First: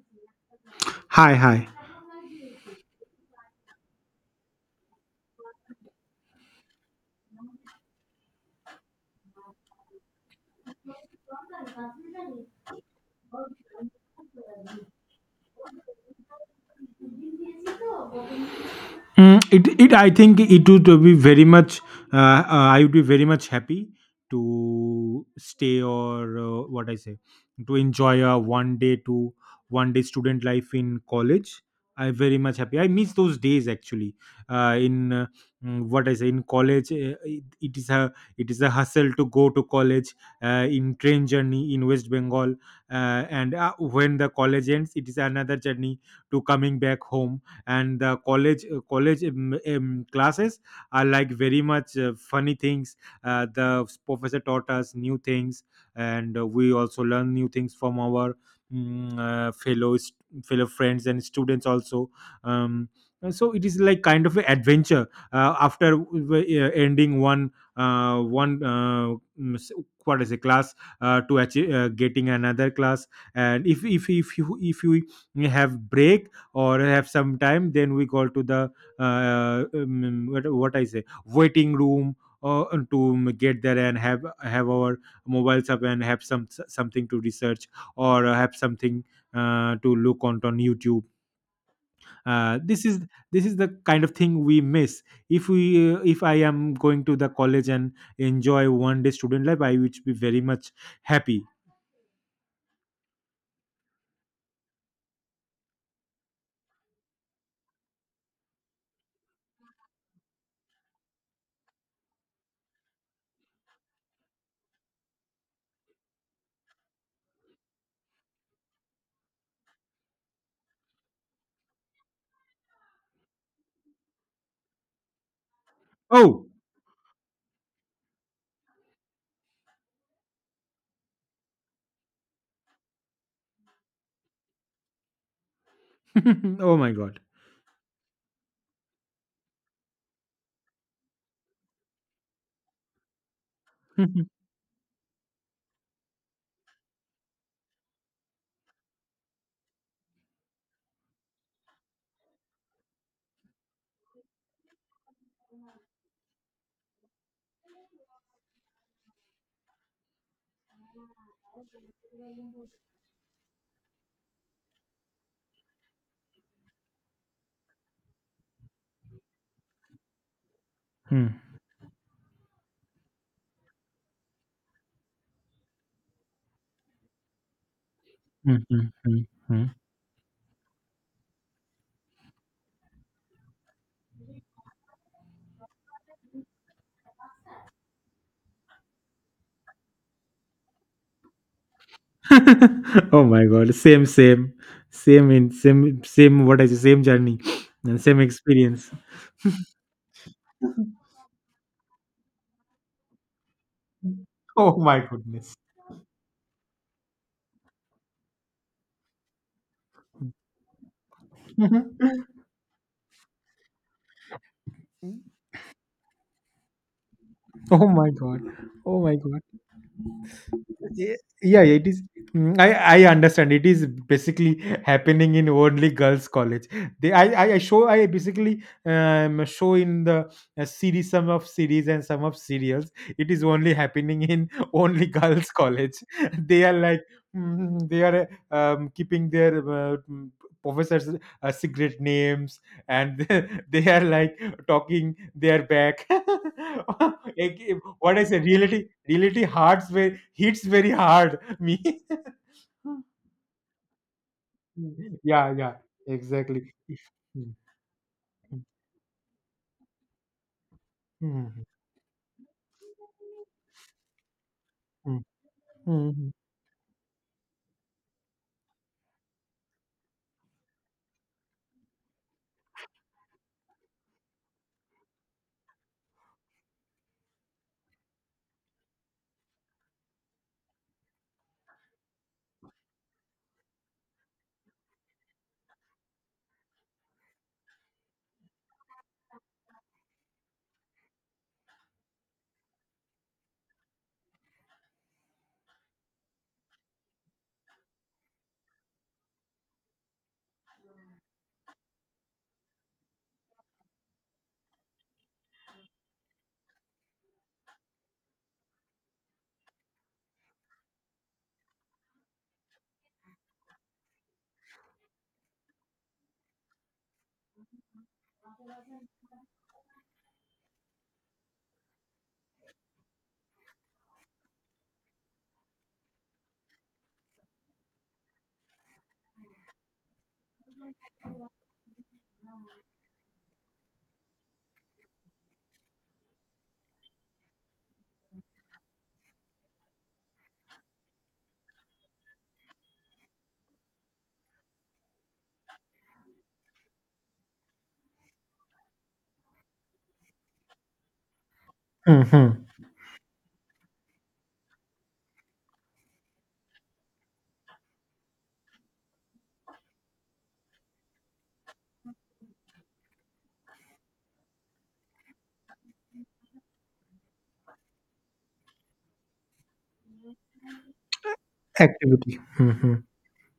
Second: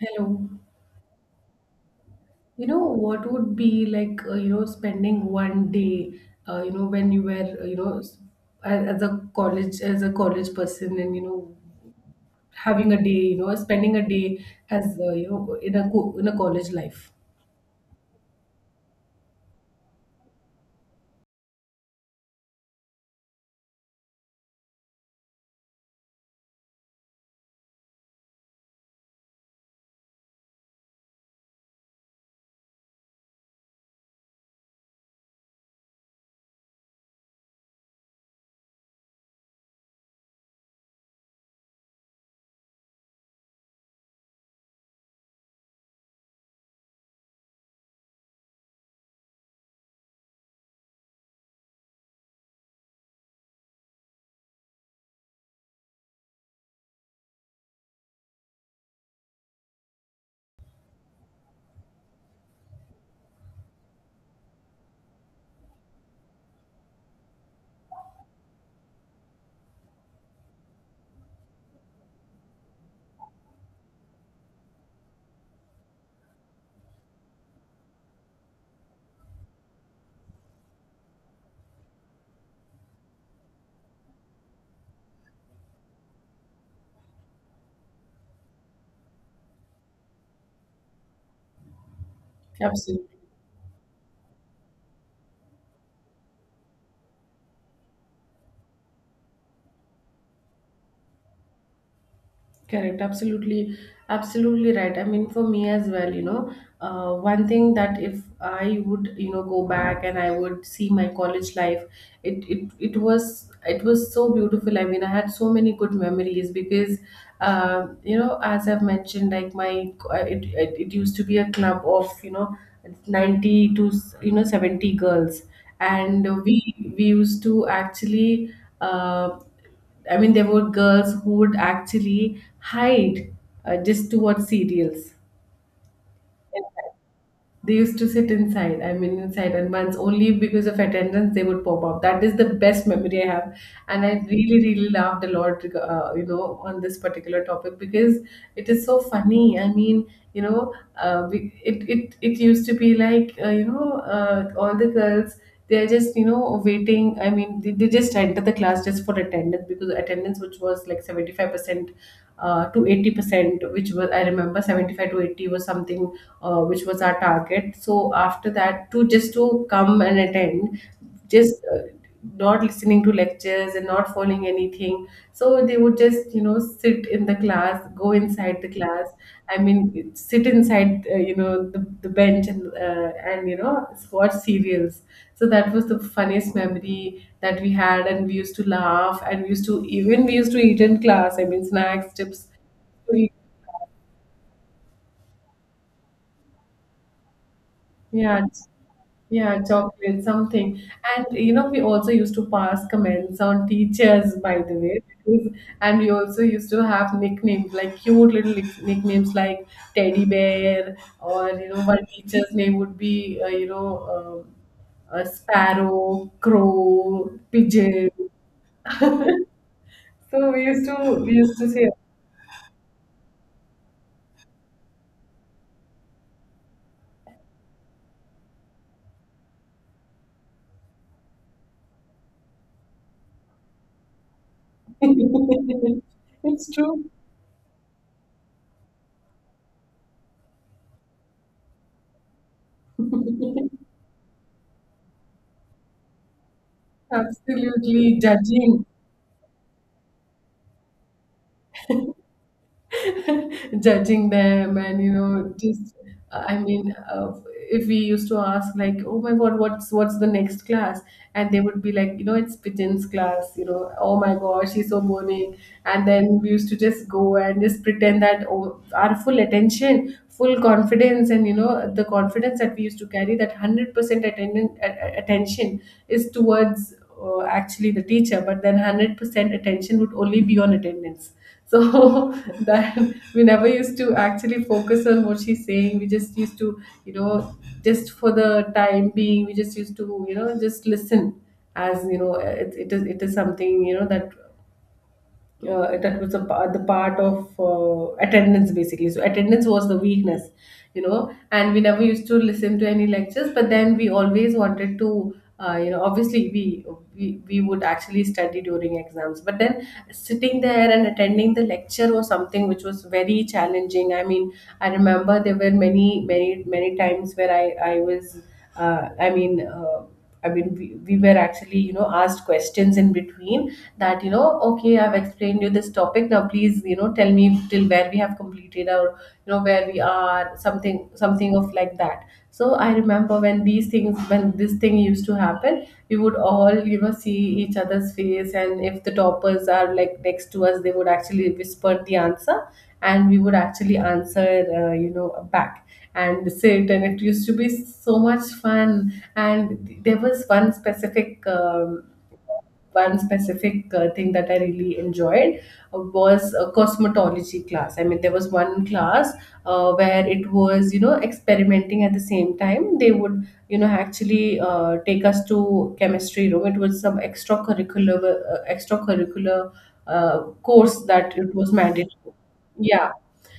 Hello. Hi, hi. You know, what would be like, spending one day, when you were, as a college person and, having a day, spending a day as, in a college life. I think it would be very much. I would be very much happy to stay, or what I say, to enjoy a one day to one day student life in college. I'm very much happy. I miss those days actually. Uh, in uh, what I say, in college, it is a hustle to go to college in train journey in West Bengal. uh, and when the college ends, it is another journey to coming back home. And the college, classes are like very much funny things. The professor taught us new things, and we also learn new things from our, mm, uh, fellow st- fellow friends and students also. um, and so it is like kind of an adventure, ending one, uh, one uh, mm, s- what is a class, to achieve, getting another class. And if if you have break, or have some time, then we go to the, what I say, waiting room, to get there and have our mobiles up, and have some something to research, or have something to look on YouTube. uh, this is Absolutely. this is the kind of thing we miss. If we if I am going to the college and enjoy one day student life, I would be very much happy. Correct, absolutely, absolutely right. I mean, for me as well, one thing that if I would, go back and I would see my college life, it was so beautiful. I mean, I had so many good memories because, as I've mentioned, like my it, it it used to be a club of, you know, 90 to, you know, 70 girls, and Oh. we used to actually. Uh, I mean, there were girls who would actually hide just to watch serials. Oh Inside. my god. They used to sit inside, I mean, inside, and once only because of attendance they would pop up. That is the best memory I have, and I really, really laughed a lot, on this particular topic because it is so funny. I mean, it used to be like, all the girls, they're just, you know, waiting. I mean, they just enter the class just for attendance, because attendance which was like 75% to 80%, which was, I remember, 75 to 80 was something which was our target. So after that, to just to come and attend, Hmm. just not listening to lectures and not following anything. So they would just, you know, sit in the class, go Hmm. inside the Hmm. class. Hmm. I Hmm. mean sit inside, the bench and, you know, watch serials. So that was the funniest memory that we had, and we used to laugh, and we used to, even we used to eat in class. I mean snacks, chips, Oh we- my god, same, same same in same, same, what I say, same journey and same Yeah. experience. Yeah, chocolate, something. And you know, we also used to pass comments on teachers, by the Oh way. my Because- goodness. And we also used to have nicknames, like cute little nicknames like Teddy Bear, or, you know, one teacher's name would be, um a sparrow, crow, Oh pigeon. my god. Oh my god. So we used Yeah, to, we used yeah, to it say, is. I understand. It is basically happening in only girls' college. They I show I basically show in the series, some of series and some of serials. It is only happening in only girls' college. They it's are true. like, they are, keeping their. Professors secret names, and they are like talking their back. Absolutely What I say, judging. reality hurts hits very hard. Me. Judging them and you know, Yeah, yeah, just I exactly. mean if we used to ask like, oh my god, what's the next class, and they Mm. would be like, you know, it's pigeon's class. You know, oh my gosh, she's so Mm. boring. And Mm. Mm. then we used to just go and just pretend that, oh, our full attention, full confidence, and you know, the confidence that we used to carry, that 100% attention is towards, actually, the teacher. But then 100% attention would only be on attendance. So that we never used to actually focus on what she's saying. We just used to, you know, just for the time being, we just used to, you know, just listen. As you know, it is something, you know, that that was a, the part of, attendance basically. So attendance was the weakness, you know, and we never used to listen to any lectures. But then we always wanted to, obviously we would actually study during exams. But then sitting there and attending the lecture was something which was very challenging. I mean I remember there were many times where I was, uh, i mean uh, I mean, we were actually, you know, asked questions in between that, you know, okay, I've explained you this topic. Now, please, you know, tell me till where we have completed, or you know, where we are, something, something of like that. So I remember when these things when this thing used to happen, we would all, you know, see each other's face, and if the toppers are like next to us, they would actually whisper the answer, and we would actually answer, you know, back, and sit. And it used to be so much fun. And there was one specific, Mm. Mhm. one specific thing that I really enjoyed was a cosmetology class. I mean, there was one class where it was, you know, experimenting. At the same time, they would, you know, actually take us to chemistry room. It was some extracurricular course that it was mandatory. Activity. Mhm. Yeah.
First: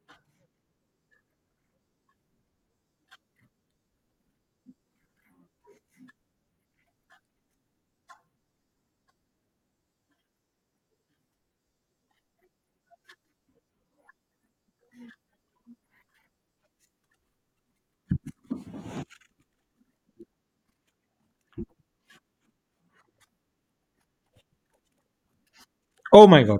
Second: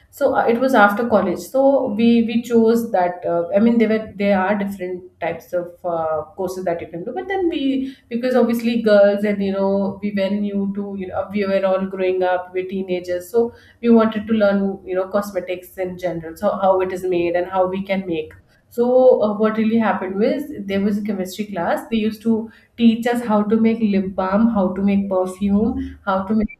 So it was after college, so we chose that. I mean, there are different types of courses that you can do. But then we, because obviously girls, and you know, we were new to, you know, we were all growing up, we're teenagers, so we wanted to learn, you know, cosmetics in general, so how it is made and how we can make. So what really happened was, there was a chemistry class. They used to teach us how to make lip balm, how to make perfume, how Oh to my make, god.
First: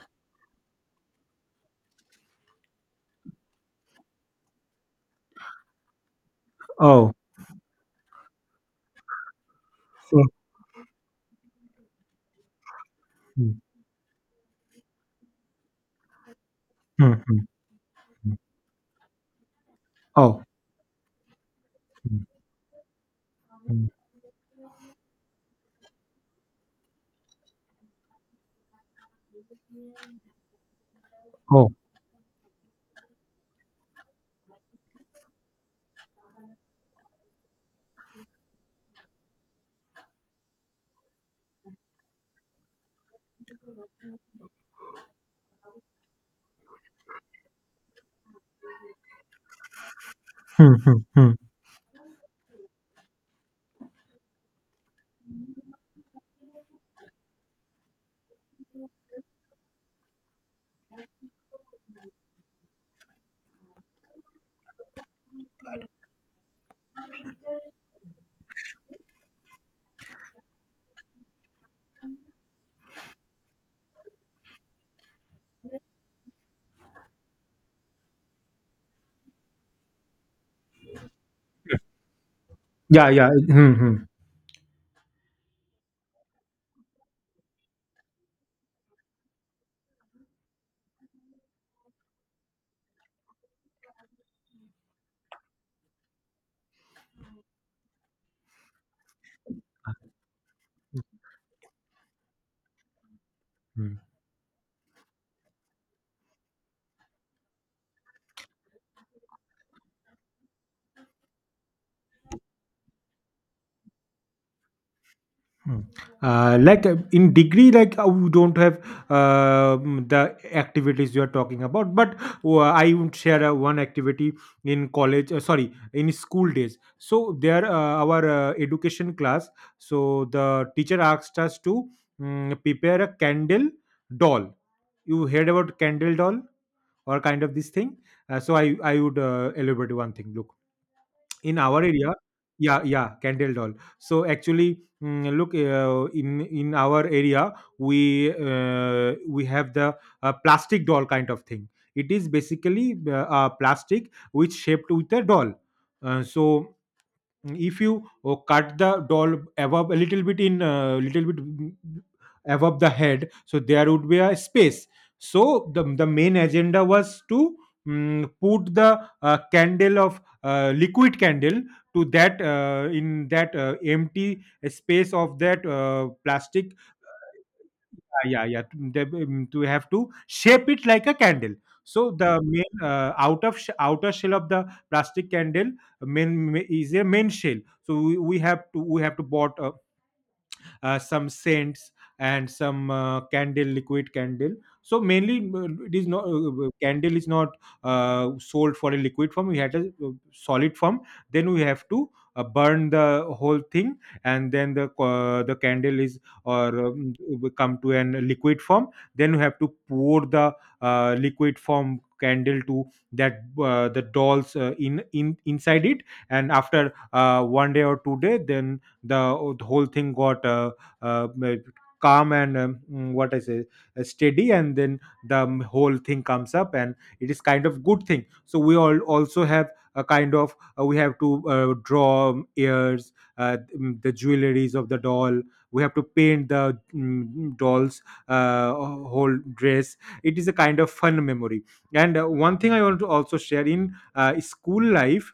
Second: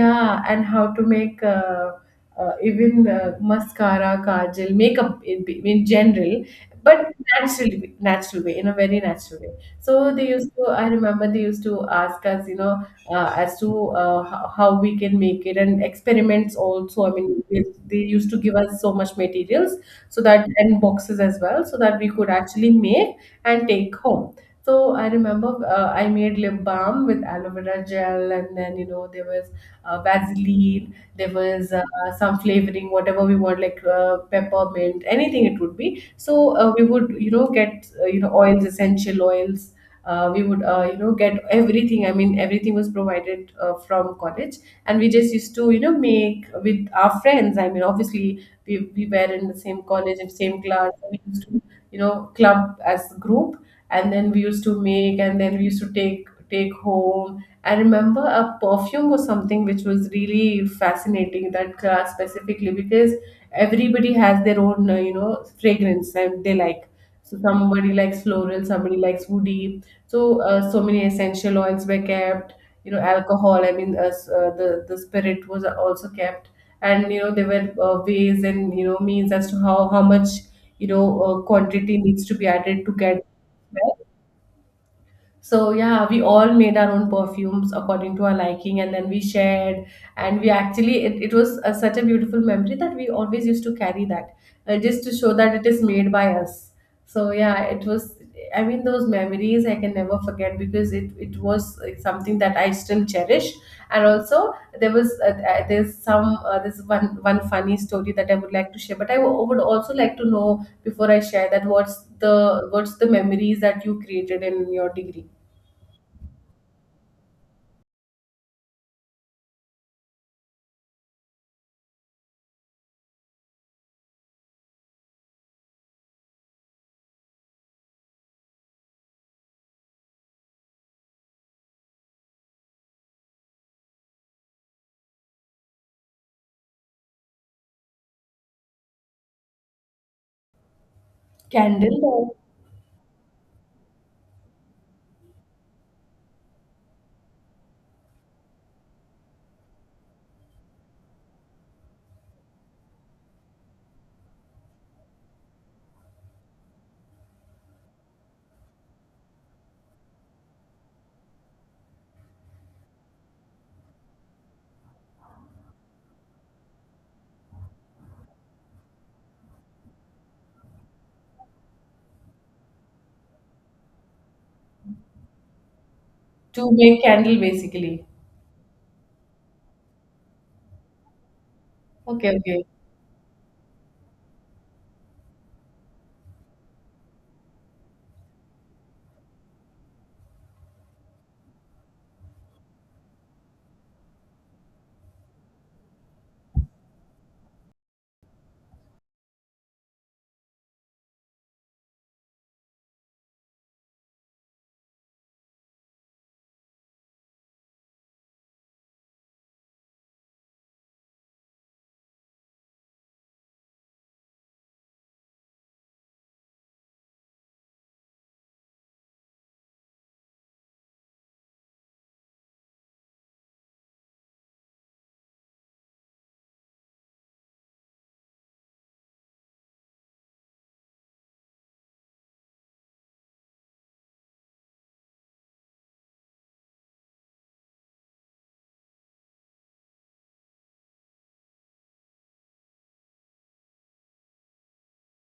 yeah, and how to make, even mascara, kajal, makeup, in general, but Oh. natural, natural way, in a very natural way. So they so- used to, I remember, they used to ask us, you know, mm, as to, how we can make it, and experiments also. I mean, mhm. They used to give us so much materials, so Oh. that, and boxes as well, so that we could actually make and mm, take home. So I remember I made lip balm with aloe vera gel. And then you know, there was, Vaseline, there was Oh. Some flavoring, whatever we want, like peppermint, anything. It would be so, we would, you know, get oils, essential oils. We would, you know, get everything. I mean everything was provided from college. And we just used to, you know, make with our friends. I mean obviously, we were in the same college and same class. Mhm, We mhm. used to, you know, club as a group, and then we used to make, and then we used to take home. I remember a perfume was something which was really fascinating, that class specifically, because everybody has their own, fragrance, and they like. So somebody likes floral, somebody likes woody, so, so many essential oils were kept, you know, alcohol. I mean, the spirit was also kept. And you know, there were, ways, and you know, means as to how much, quantity needs to be added to Yeah, get. yeah. Mhm, So yeah, we all made our own perfumes according to our liking, and then we shared. And we actually, it was a, such a beautiful memory that we always used to carry that, just to show that it is made by us. So yeah, it was. I mean, those memories I can never forget, because it was, something that I still cherish. mhm. And also, there was, there's some, this one one funny story that I would like to share. But I would also like to know, before I share that, what's the, memories that you created in your degree. Hmm. Like, in degree, like, we don't have, the activities you are talking about, but I would share one activity in college. Sorry, in school days. So there, our education class. So the teacher asked us to, prepare a candle doll. You heard about candle doll or kind of this thing? So I would elaborate one thing. Look, in our Candle area. or Yeah, yeah, candle doll. So actually, look, in our area, we have the plastic doll kind of thing. It is basically a plastic which shaped with a doll. So if you cut the doll above a little bit, in a little bit mm, above the head, so there would be a space. So the main agenda was to, put the candle of, liquid candle to that, in that, empty space of that, to plastic. make candle basically. Yeah, yeah, yeah, to have to shape it like a candle. So Okay, the okay. main, outer shell of the plastic candle, is a main shell. So we have to bought a, some scents, and some, candle liquid candle. So mainly, it is not, candle is not sold for a liquid form, we had a solid form. Then we have to burn the whole thing, and then the candle is, or will come to an liquid form. Then we have to pour the liquid form candle to that, the doll's, in inside it. And after one day or 2 day, then the whole thing got, uh, m- calm and, what I say, steady, and then the, whole thing comes up, and it is kind of good thing. So we all also have a kind of, we have to draw, ears, the jewelries of the doll. We have to paint the, doll's whole dress. It is a kind of fun memory. And one thing I want to also share in school life.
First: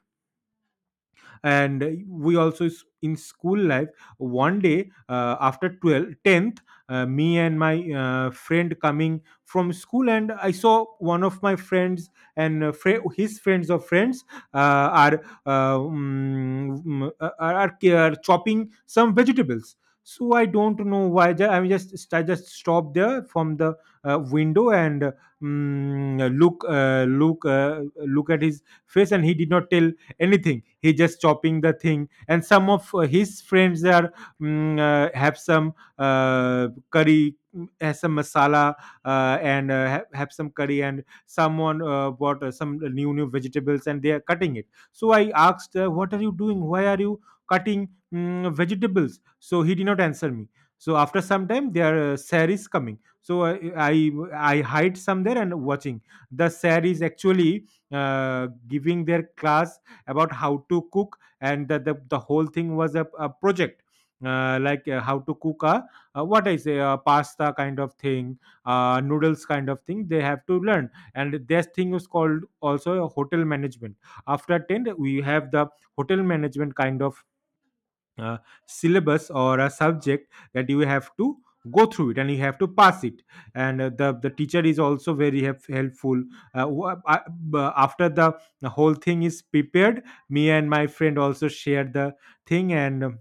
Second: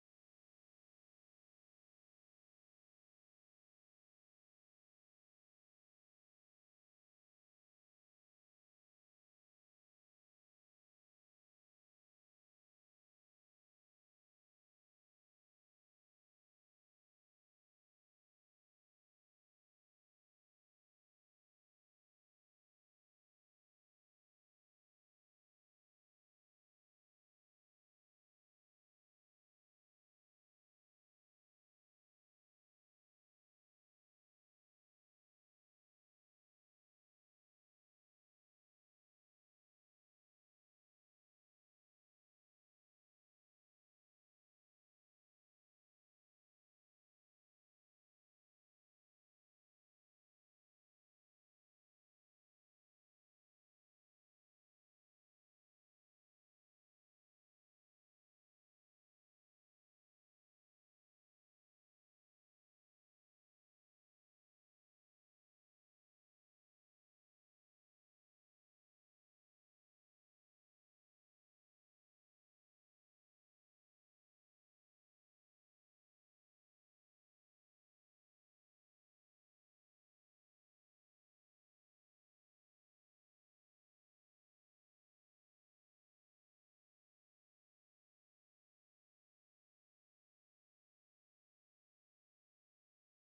And we also, s- in school life one day, after tenth, me and my friend coming from school. And I saw one of my friends, and fri his friends of friends, are, mm, are chopping some vegetables. So I don't know why, I mean, just stopped there from the window, and, mm, look uh, look uh, look at his face, and he did not tell anything. He just chopping the thing, and some of his friends are, have some curry, has some masala, and have some curry. And someone bought some new vegetables, and they are cutting it. So I asked, what are you doing, why are you cutting, vegetables? So he did not answer me. So after some time, their sir is coming. So i I hide some there and watching. The sir is actually uh, giving their class about how to cook, and the whole thing was a project, like, how to cook a, what I say, a pasta kind of thing, noodles kind of thing they have to learn. And this thing is called also a hotel management. After 10, we have the hotel management kind of uh, syllabus or a subject that you have to go through it, and you have to pass it. And the teacher is also very, helpful. uh, wha- uh, After the whole thing is prepared, me and my friend also share the thing. And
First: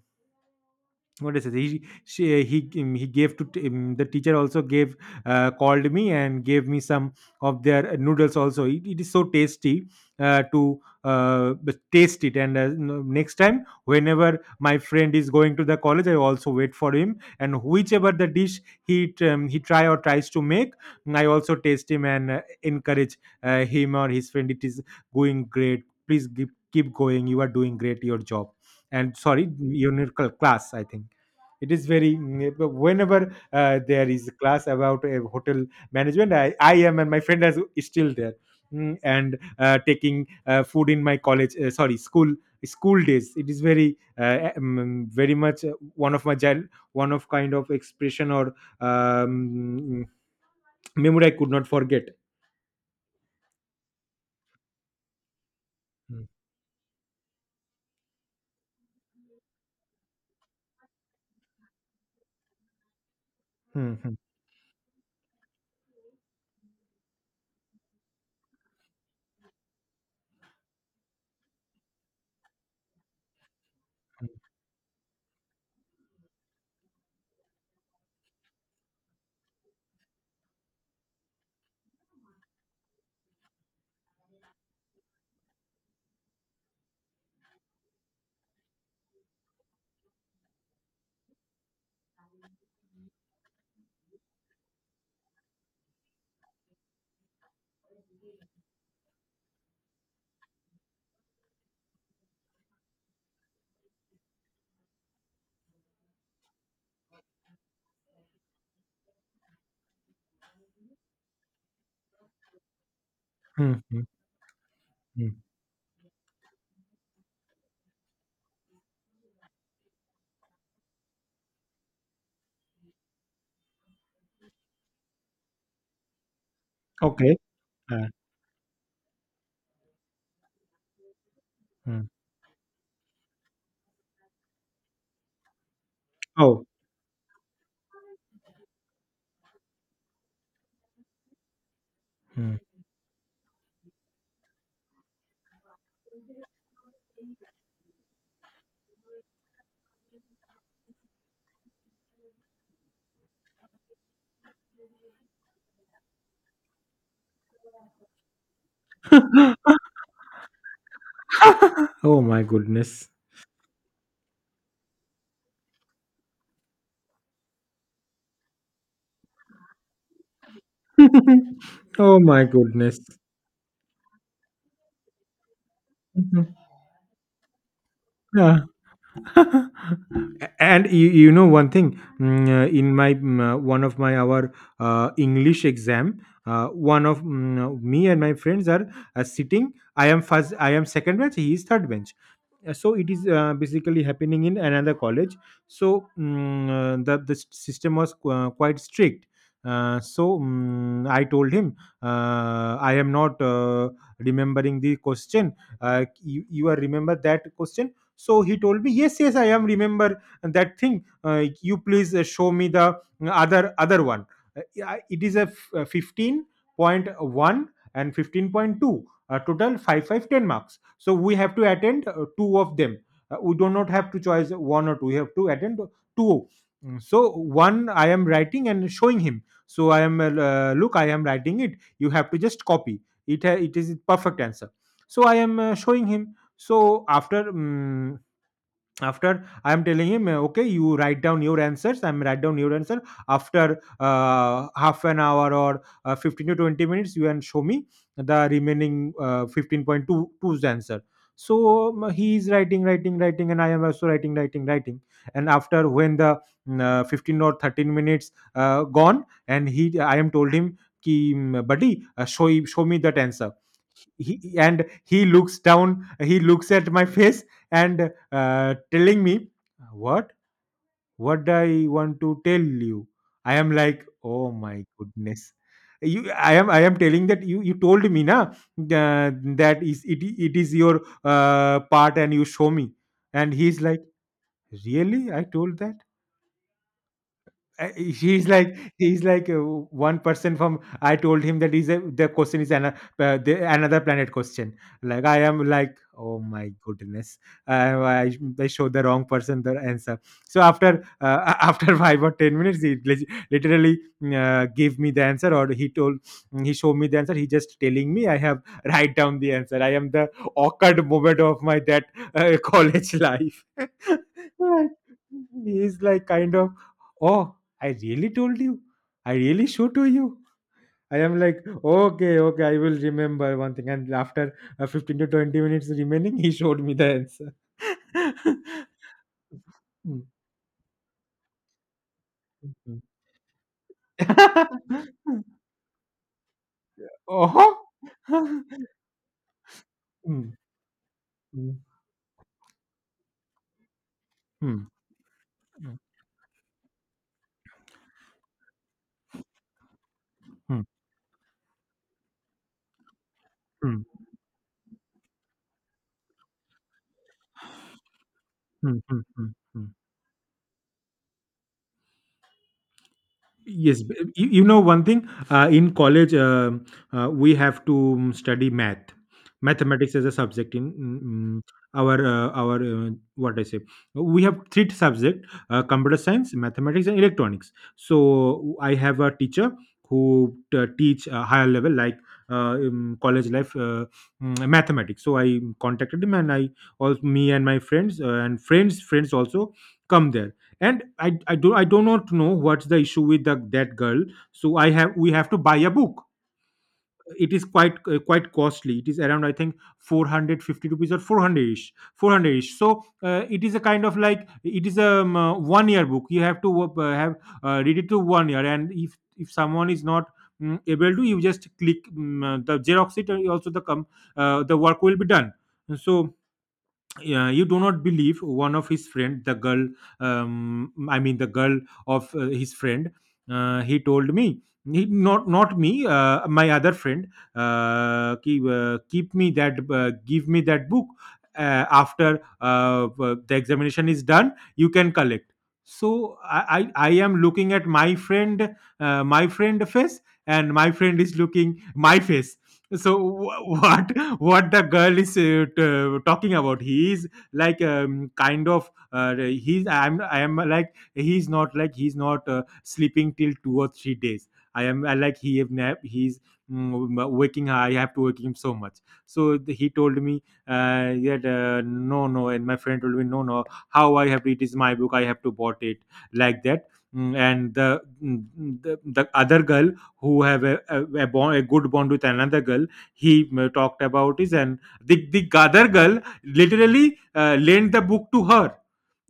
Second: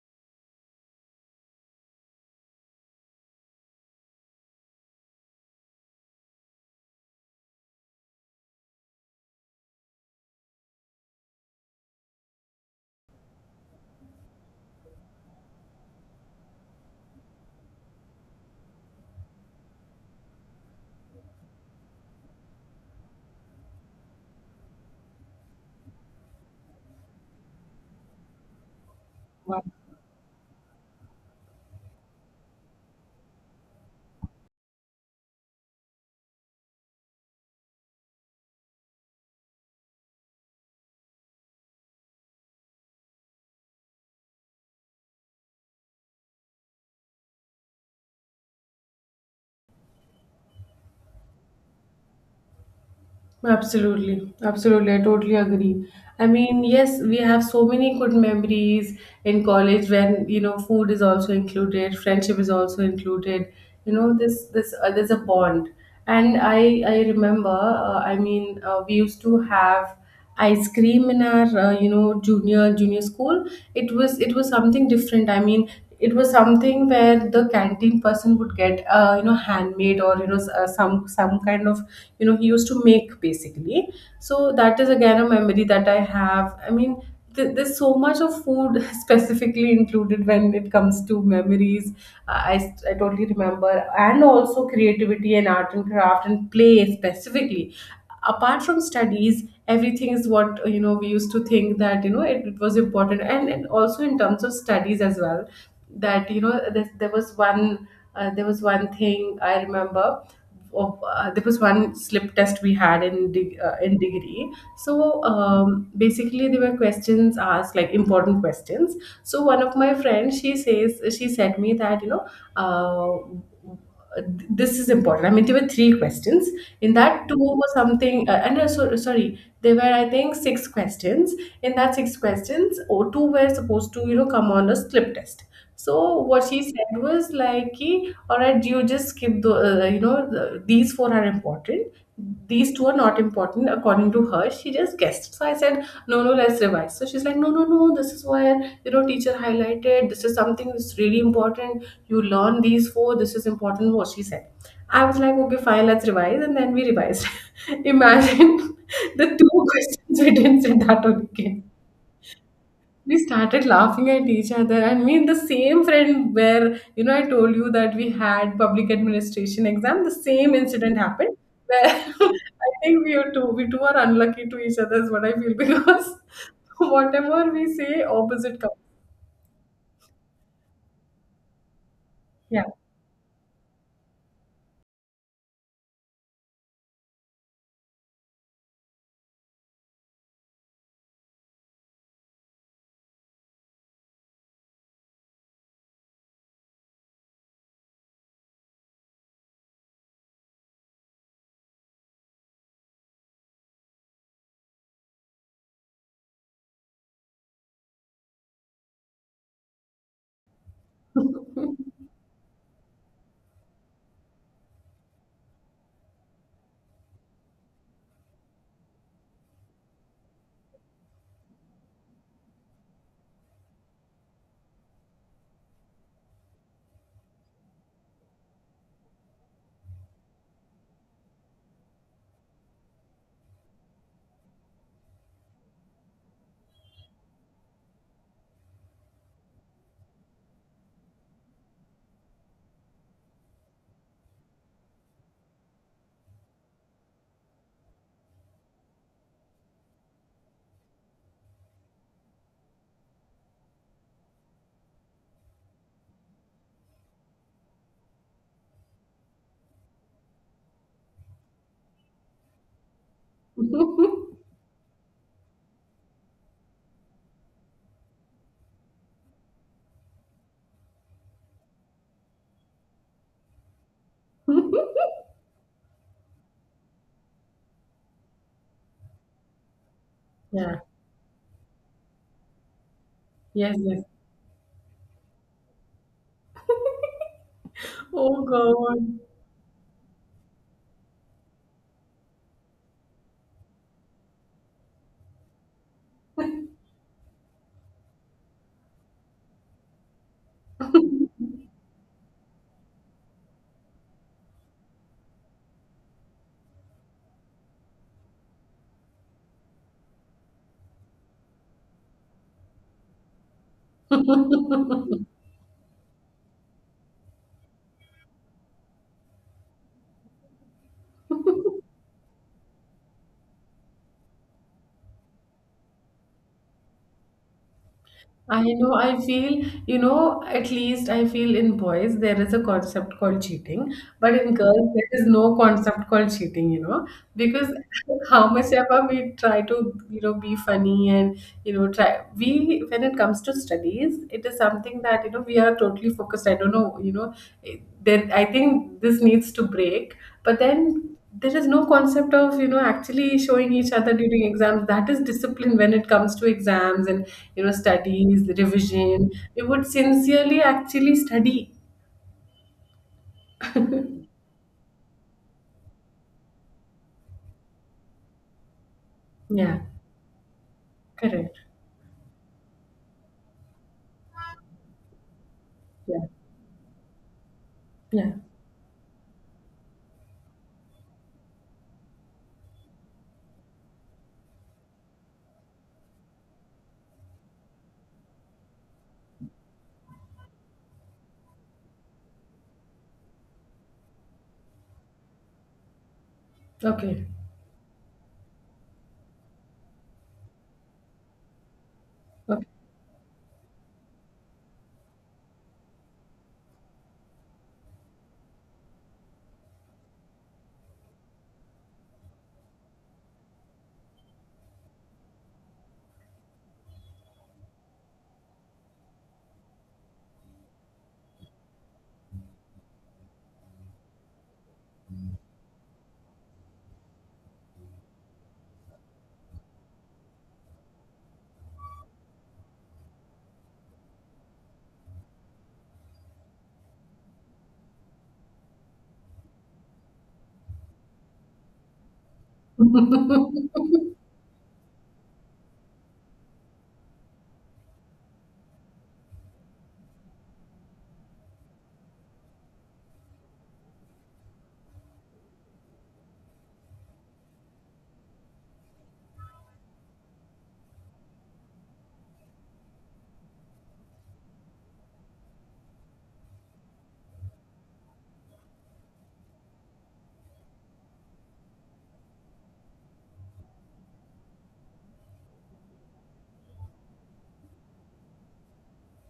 what is it? He she, he gave to t- The teacher also gave, called me, and gave me some of their noodles also. It is so tasty to taste it. And next time, whenever my friend is going to the college, I also wait for him. And whichever the dish, he try or tries to make, I also taste him and encourage him or his friend. It is going great. Please keep going. You are doing great. Your job, and sorry, Wow. your class. I think it is very, whenever there is class about hotel management, I am, and my friend is still there. And taking food in my college, sorry, school days, it is very, very much one of my, child one of kind of expression, or um, mm, memory I could not forget. Absolutely, absolutely. I totally agree. Mm, I mean, yes, we have so many good memories in college when, you know, food is also included, friendship is also included. You mm, mm, know, this there's a bond. And I remember, we used to have ice cream in our, junior school. It was something different. I mean it was something where the canteen person would get, handmade, or you know, some kind of, you know, he used to make basically. So that is again a memory that I have. I mean there's so much of food specifically included when it comes to memories. I totally remember. And also creativity and art and craft and play specifically, apart from studies, everything is what, you know, we used to think that, you know, it was important. And also in terms of studies as well, that you know, there was one, there was one thing I remember of, there was one slip test we had in de- uh, mm, in mm, degree. So mm. Basically there were questions asked, like important questions. So one of my friends, she says she said me that, you know, uh, this is important. I mean, there were 3 questions. In that, Okay. two were Uh, something, and so, sorry, there were, I think, 6 questions. In that mm. six questions, or two were supposed to come on a slip test. So what she Oh, said was like, ki, all right, you just skip these four are important. mm. These two are not important according to her. She just guessed. So I said, no, no, let's revise. So she's like, no, no, no, this is where teacher highlighted. This is something that's really important. You learn these four. This is important, what she said. I was like, okay, fine, let's revise, and then we revised. Imagine, the two questions we didn't say that on again. Oh my goodness. We started laughing at each other. I mean, the same friend where I told you that we had public administration exam, the same incident happened where Oh my I goodness. think we two are unlucky to each other, is what I feel, because Mhm. whatever we say, opposite Yeah. comes. And you know one thing, Yeah. In my, one of my our English exam, me and my friends are sitting. I am second bench, he is third bench. So it is basically happening in another college. So the system was quite strict. So I told him, I am not remembering the question, you are remember that question. So he told me, yes, yes, I am remember that thing, you please show me the other one. Yeah, it is a 15.1 and 15.2, total 5 5 10 marks. So we have to attend two of them. We do not have to choose one or two, we have to attend two. So one I am writing and showing him. So I am, look, I am writing it, you have to just copy it, it is perfect answer. So I am showing him. So, after I am telling him, okay, you write down your answers, I'm write down your answer, after half an hour or 15 to 20 minutes you can show me the remaining, 15.22's answer. So he is writing, writing, writing, and I am also writing, writing, writing. And after, when the 15 or 13 minutes gone, and he I am told him, ki, buddy, show me that answer. he, and he Looks down, he looks at my face and telling me, "What? What I want to tell you?" I am like, "Oh my goodness, you I am telling that you told me na, that is it. It is Yeah. your part, and you show me." And Yes, he's yes. like, "Really? I told that?" Oh He's like, God. One person. From I told him that is a— the question is an, the— another planet question. Like, I am like, "Oh my goodness. uh, I showed the wrong person the answer." So after after 5 or 10 minutes, he lit- literally gave me the answer, or he told— he showed me the answer. He just telling me, "I have write down the answer." I am the awkward moment of my that college life. Like, he's like kind of, "Oh, I really told you. I really showed to you." I am like, "Okay, okay, I will remember one thing." And after 15 to 20 minutes remaining, he showed me the answer. I know, I feel, you Mm, know, at least I feel in boys there is a mm, concept called cheating, but in girls there is mm. no concept called cheating, because Oh. how much ever we try to Mm, be funny and, you mm, know, try, when it comes to studies, it is mm, something that we are mm, totally focused. I don't know. There, I think this needs to break, but mm, then there is no concept of actually showing each other mm, during exams. That is discipline when it comes to exams and studies mm, mm, revision. mm, We would mm. sincerely actually study. Yes, b- you know one thing. In college, we have to study math, Yeah. mathematics as a subject in Correct. mm, our what I say. We have three subject: computer Yeah, science, mathematics, and electronics. yeah. So I have a teacher who teach a higher level like college life, mathematics. So I contacted him, and I also, me and my friends, and friends also come there. And I do not know what's the issue with the, that girl. So I have we have to buy a book. Okay, It is quite quite costly. It is around, I think, 450 rupees or 400 ish, 400 okay. ish. So it is a kind of like, it is a 1 year book. You have to have read it to 1 year. And if someone is not able to, you just click the xerox it, and also the com- the work will be done. So you do not believe, one of his friend, the girl, I mean the girl of his friend, he told me— he, not not me, my other friend— keep me that, give me that book after the examination is done, you can collect. So I am looking at my friend, my friend face, and my friend is looking my face. So wh- what what the girl is t- talking about. He's like kind of, he's— I am like, he's not like, he's not sleeping till 2 or 3 days. I am— I like, he have nap. He's waking. I have to wake him so much. So th- he told me that, no, no. And my friend told me, "No, no, how I have? It is my book, I have to bought it," like that. Mm, and the other girl who have a bond, a good bond with another girl, he talked about is. And the other girl literally lent the book to her.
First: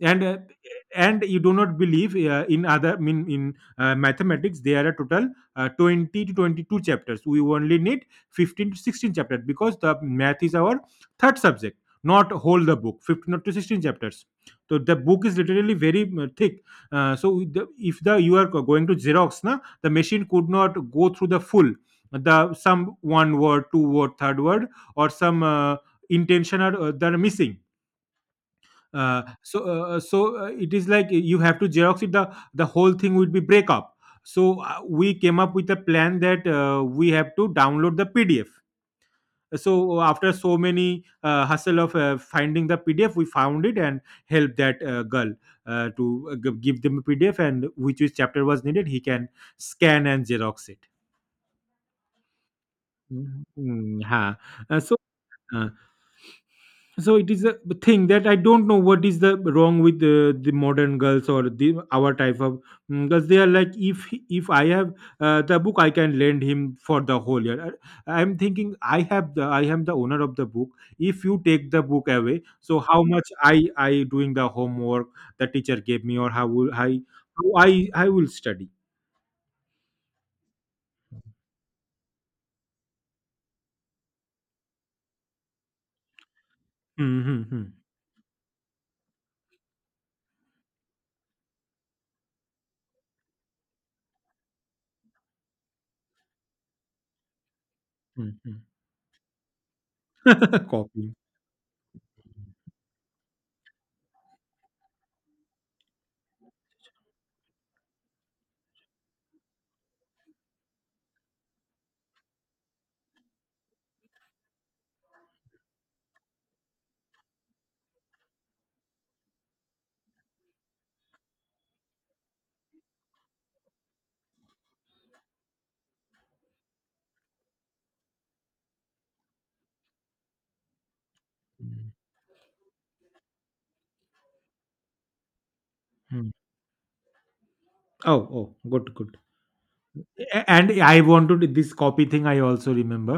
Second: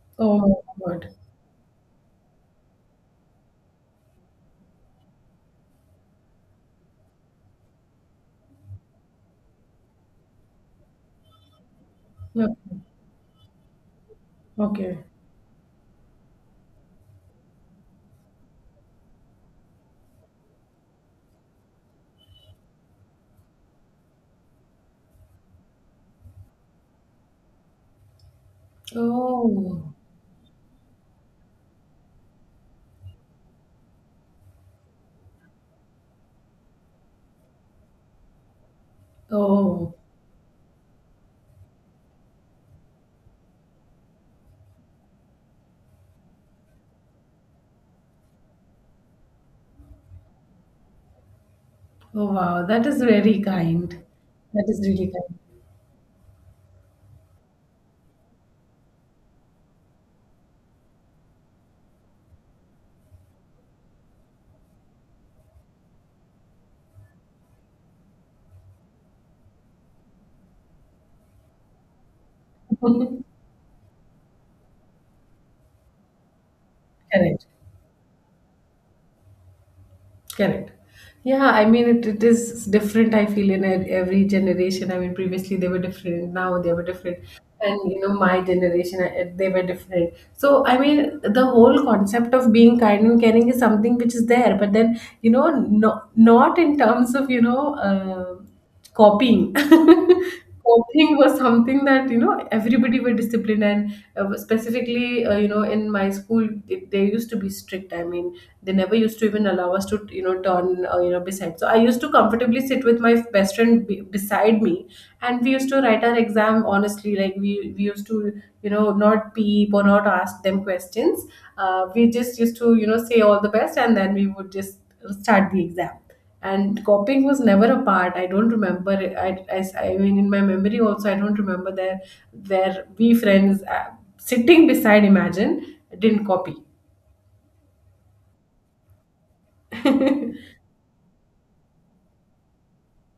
And Oh my god. and you do not believe, in other mean, in mathematics, there are total 20 to 22 chapters. We only need 15 to 16 chapters, because the math is our third subject, not Yeah. whole the book. 15 to 16 chapters. So the Okay. book is literally very thick. So with the, if the you are going to xerox na, the machine could not go through the full. The Some one word, two word, third word, or some intention are that are missing. Oh, It is like, you have to xerox it, the whole thing would be breakup. So we came up with a plan that we have to download the pdf. oh, So after so many hustle of finding the pdf, we found it, and helped that girl give them a pdf, and which chapter was needed, he can scan and xerox it. oh, wow, that is very Mm, kind. Huh. That is so, really kind. uh, so it is a thing that I don't know what is the wrong with the modern girls, or the our type of girls. They are like, if I have the book, I can lend him for the whole year. I- I'm thinking, I have the— I am the owner of the book. If you take the book away, so how much I— I doing the homework the teacher gave me? Or how will I, Correct. how I— I will study? Correct. Yeah, I mean, it is different, I feel, in every generation. I mean, previously they were different, now they were different. Mm-hmm. And my generation, they were different. So, I mean, the whole concept of being kind and caring is something which is there, but then, no, not in terms of. Copying, Copy. copying was something that everybody were disciplined, and specifically in my school, they used to be strict. I mean, they never used to even allow us to turn beside, so I used to comfortably sit with my best friend beside me. And we used to write our exam honestly, like we used to not peep or not ask them questions. We just used to say all the best, and then we would just start the exam. And copying was never a part. I don't remember it. I mean, in my memory also, I don't remember Mm, there where we friends sitting beside imagine didn't mm. copy. Oh, oh, good, good. And I wanted this copy thing. I also remember,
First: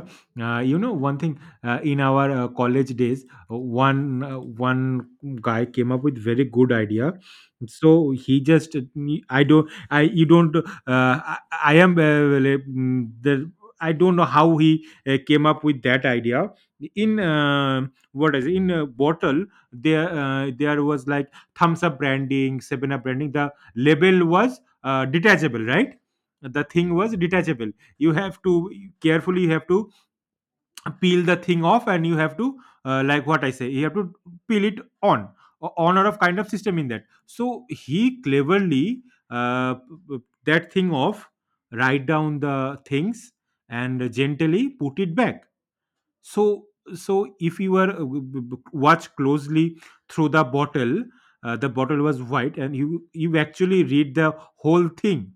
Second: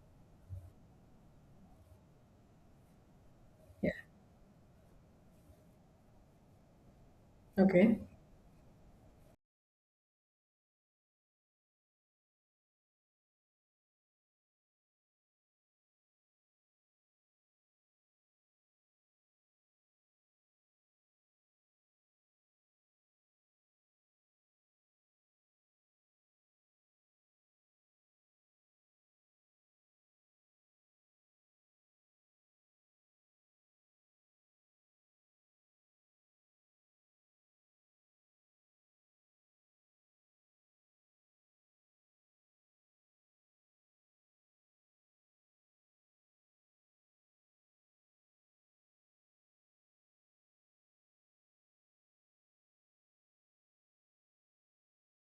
you know one thing, in our college days, uh, Yeah. one uh, one guy came up with very good idea. Okay. So he just I don't— I— you don't— I am like, mm, the I don't know how he came up with that idea. In what is it, in a bottle, there was like thumbs up branding, seven up branding. The label was detachable, right? The thing was detachable. You have to carefully, you have to peel the thing off, and you have to like what I say, you have to peel it on, o- on or off, kind of system in that. So he cleverly uh, p- p- that thing off, write down the things, and gently put it back. So if you were watch closely through the bottle, the bottle was white, and you actually read the whole thing.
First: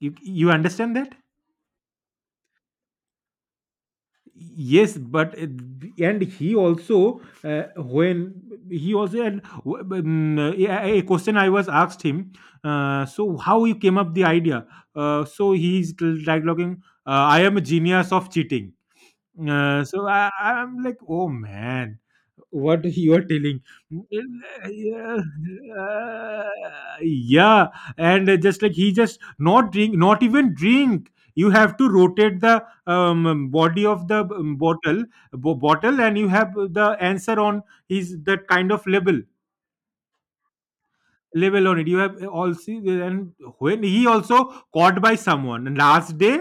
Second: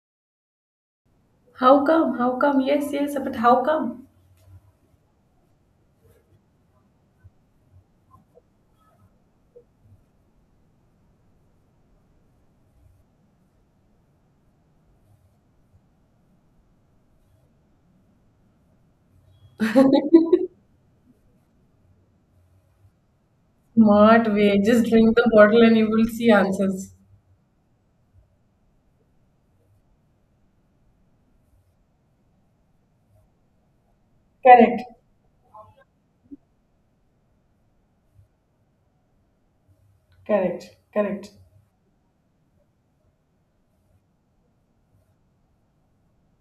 You understand that. How come, how come, yes, yes, but how come? Yes, but it, and he also when he also— a question I was asked him, so how you came up the idea? So he's dialoguing, "I am a genius of cheating." So I- am like, "Oh man, what you are telling?" Smart way, just drink Yeah, the bottle and you will see uh, answers. yeah, yeah. And just like, he just not drink, not even drink. You have to rotate the body of the Correct. bottle, bo- bottle, and you have the answer on his that kind of label, Correct. Correct. level on it. You have all see. And when he also caught by someone. And last day,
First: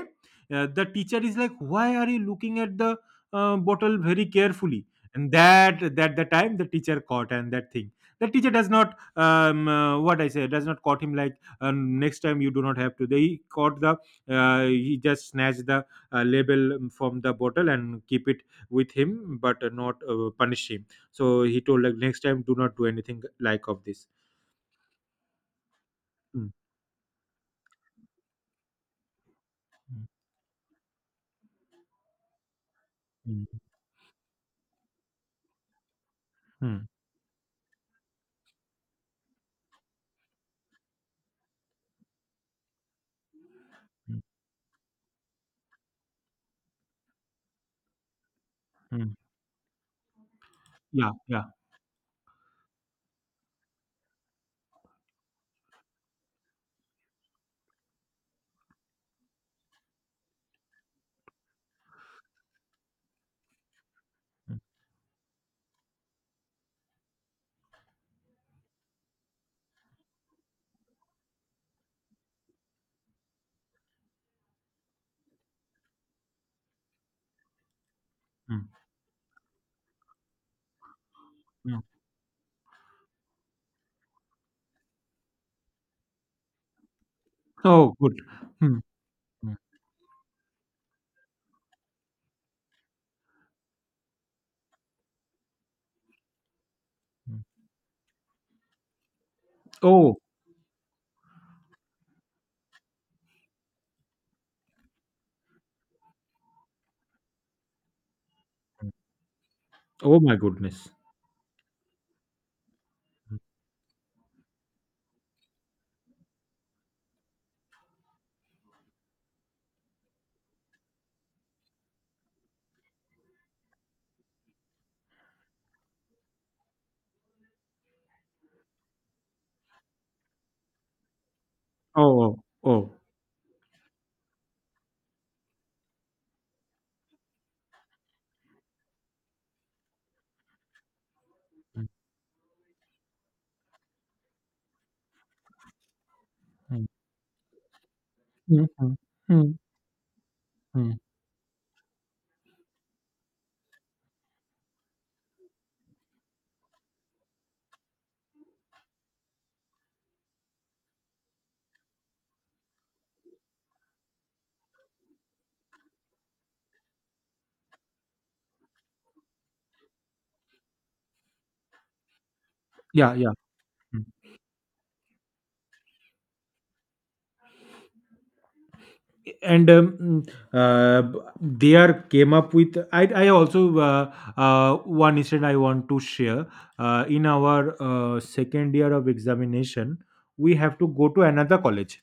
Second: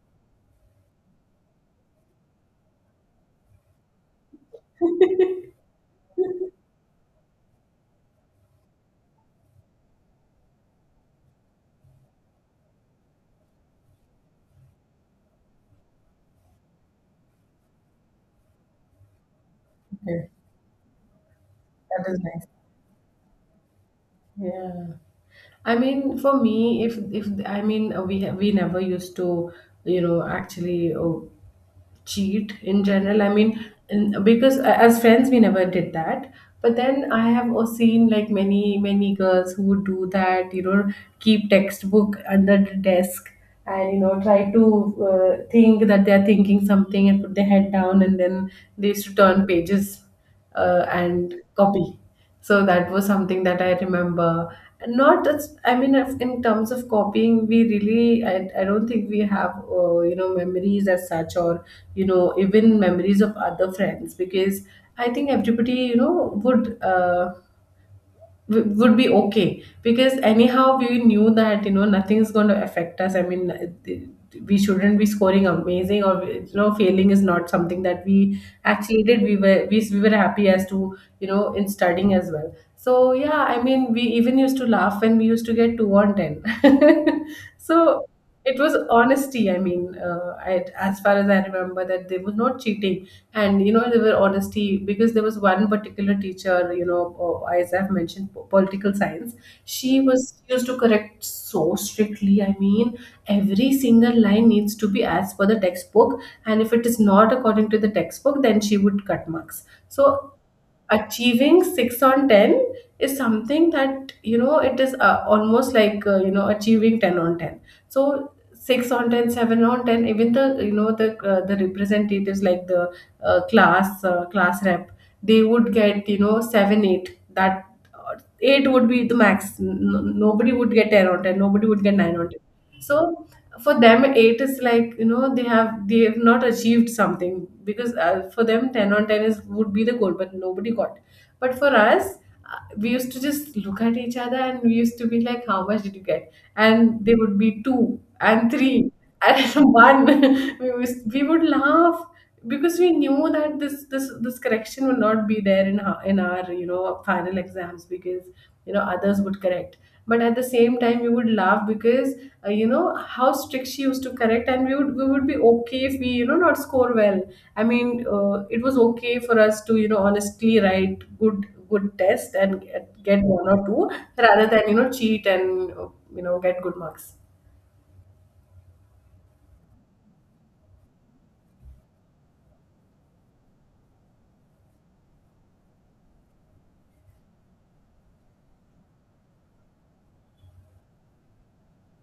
the teacher is like, "Why are you looking at the bottle very carefully?" And that that the time, the teacher caught and that thing. The teacher does not what I say, does not caught him like, "Next time you do not have to." They caught the he just snatched the label from the bottle and keep it with him, but not Okay. Punish him. So he told like, That is "Next time nice. do not do anything like of this." Yeah. I mean, for Mm. me, if I mean, we never used to actually cheat in general. I Mm, mean, because as friends, we never did that. But mm, then I have also seen like many, many girls who would do that, keep textbook under the desk and, you mm, know, try to think that they're thinking something and put their head down, and then they used mm. to turn pages Yeah, and yeah. copy. So that was something that I remember. Not, I mean, in terms of copying, we really, I don't think we have, memories as such, or even memories of other friends, Mm, because I think everybody, would. Would be okay because anyhow we knew that nothing's going to affect us. I mean, we shouldn't be scoring amazing, or failing is not something that we mm, actually did. We were happy as to in mm. studying as well, so yeah. I mean, we even used to laugh when we used to get 2 on 10. Oh, So good. it was Mm, honesty, mm, I mean, as far as I remember, that there was no cheating. And they were honesty because there was one particular teacher, mm. As I've mentioned, political science. She Oh, was used to correct so strictly, I mean, every single line needs to be as per the textbook, and if it is not according to the textbook, then she mm. would cut marks. So Oh my goodness. achieving 6 on 10 is Mm. something that it is almost like, achieving 10 on 10. So 6 on 10, 7 on 10, even the representatives, like the class rep, they would get 7 8, that 8 would be the max. Nobody would get 10 on 10. Nobody would get 9 Oh, on 10. oh, oh. So for them, eight is like they have not achieved something because, for them, 10 on 10 is would be the goal, but nobody got. But for Mm, us, we used to just look at each other, and we used to be like, how much did you get? mm, And they would be two and mm, three. mm, And mm, one, mm. we would laugh because we knew that this correction will not be there in our final exams, because others would correct. But at the same time, we would laugh because you know how strict she used to correct, and we would be okay if we not score well. I mean, it was okay for us to honestly write good good test and get, Yeah, get yeah. one or two, Mm. rather than cheat and get good marks. And uh, they are came up with— I also uh, one incident I want to share. In our second year of examination, we have to go to another college.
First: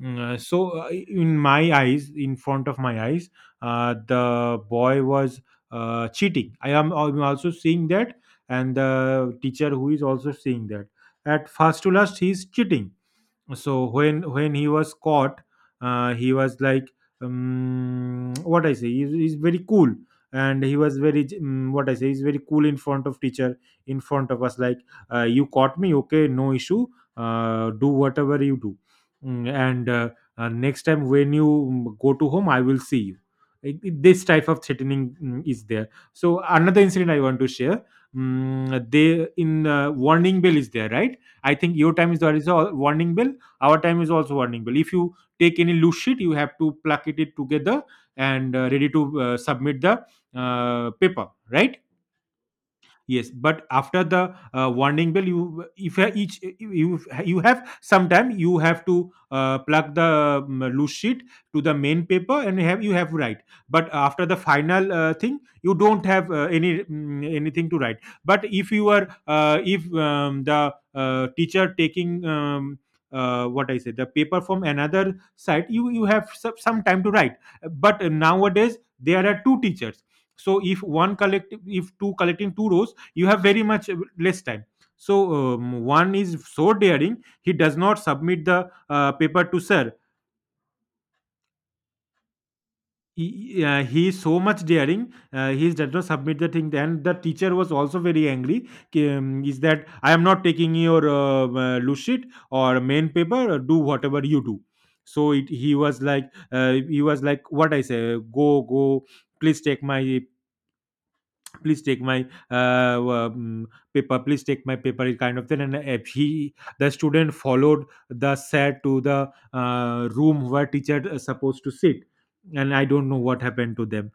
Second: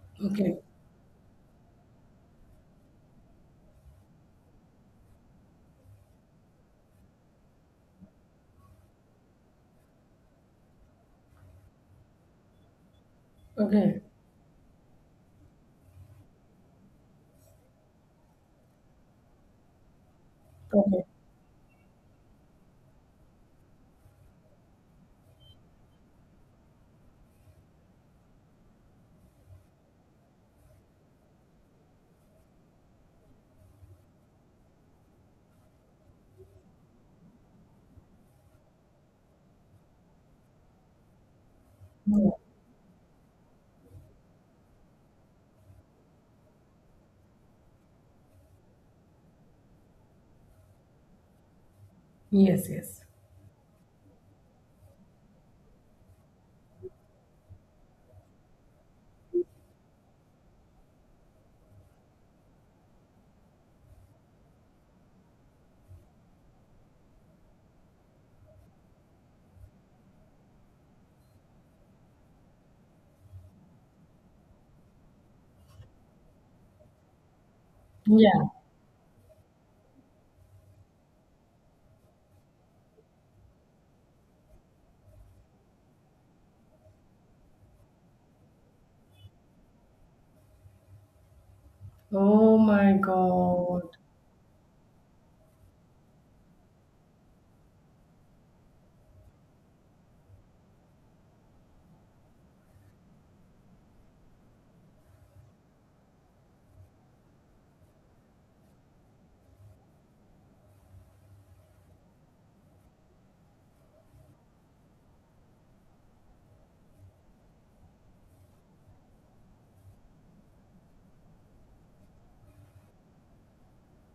Mm, Okay. In my eyes, in front of my eyes, the boy was cheating. I'm also seeing that, and the teacher who is also seeing that. At first to last, he is cheating. So Okay. When he was caught, he was like, what I say, he's very cool. And he was Okay. very, what I say, he's very cool in front of teacher, in front of us, like, "You caught me, okay, no issue. Do whatever you do." Mm, and "Next time when you go to home, I will see you." Like, this type of threatening is there. So another incident I want to share. Mm, they— in warning bell is there, right? I think your time is Yeah. there is a warning bell. Our time is also earning bill. If you take any loose sheet, you have to plug it together, and ready to submit the paper, right? Yes. Yes. Yes, but after the warning bell, you if you- each you, you have some time, you have to plug the loose sheet to the main paper, and you have— you have to write. But after the final thing, you don't have any, anything to write. But if you are, if the teacher taking what I say, the paper from another side, you have some time to write. But Yeah. nowadays there are two teachers, so if one collect, if two collecting two rows, you have very much less time. So one is so daring, he does not submit the paper to sir. Oh my God. He is so much daring, he does not submit the thing. And the teacher was also very angry. K- is that, "I am not taking your loose sheet or main paper. Do whatever you do." So it, he was like, he was like, what I say, "Go, go, please take my, please take my uh, um, paper, please take my paper," it kind of thing. And if he— the student followed the set to the room where teacher is supposed to sit. And I don't know what happened to them.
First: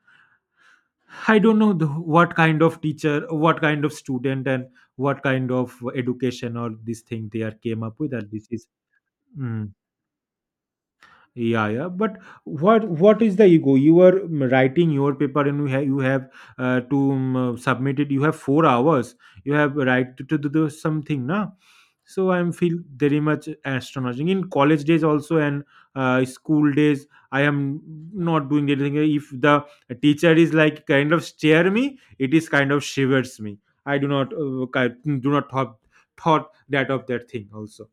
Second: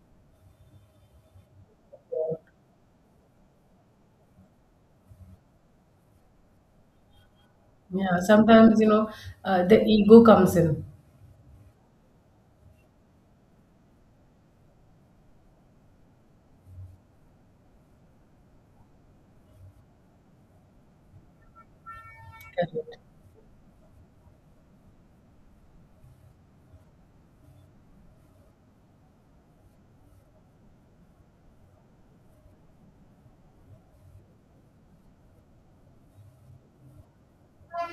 I don't know the, what kind of teacher, what kind of student, and what kind of education, or this thing they are came up with. Yeah, That this is— sometimes, Mm. the ego comes in. Yeah, yeah. But what is the ego? You are writing your paper, and you have— you have to submit it. You have 4 hours. You have right to do something, na. So I'm feel Correct. very much astonishing. In college days also and school days, I am not doing anything. If the teacher is like kind of stare me, it is kind of shivers me. I do not thought that of that thing also.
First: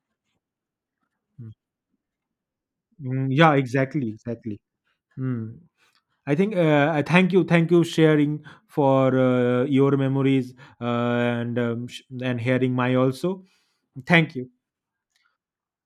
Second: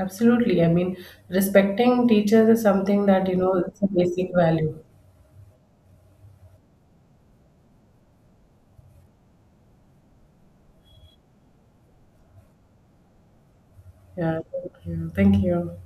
Absolutely. I mean, Mm. respecting teachers is something that, Mm, you yeah, know, it's a exactly, basic exactly. value. Mm. I think I thank you sharing for your memories, and hearing my also. Thank Yeah. you. Thank you. Thank you.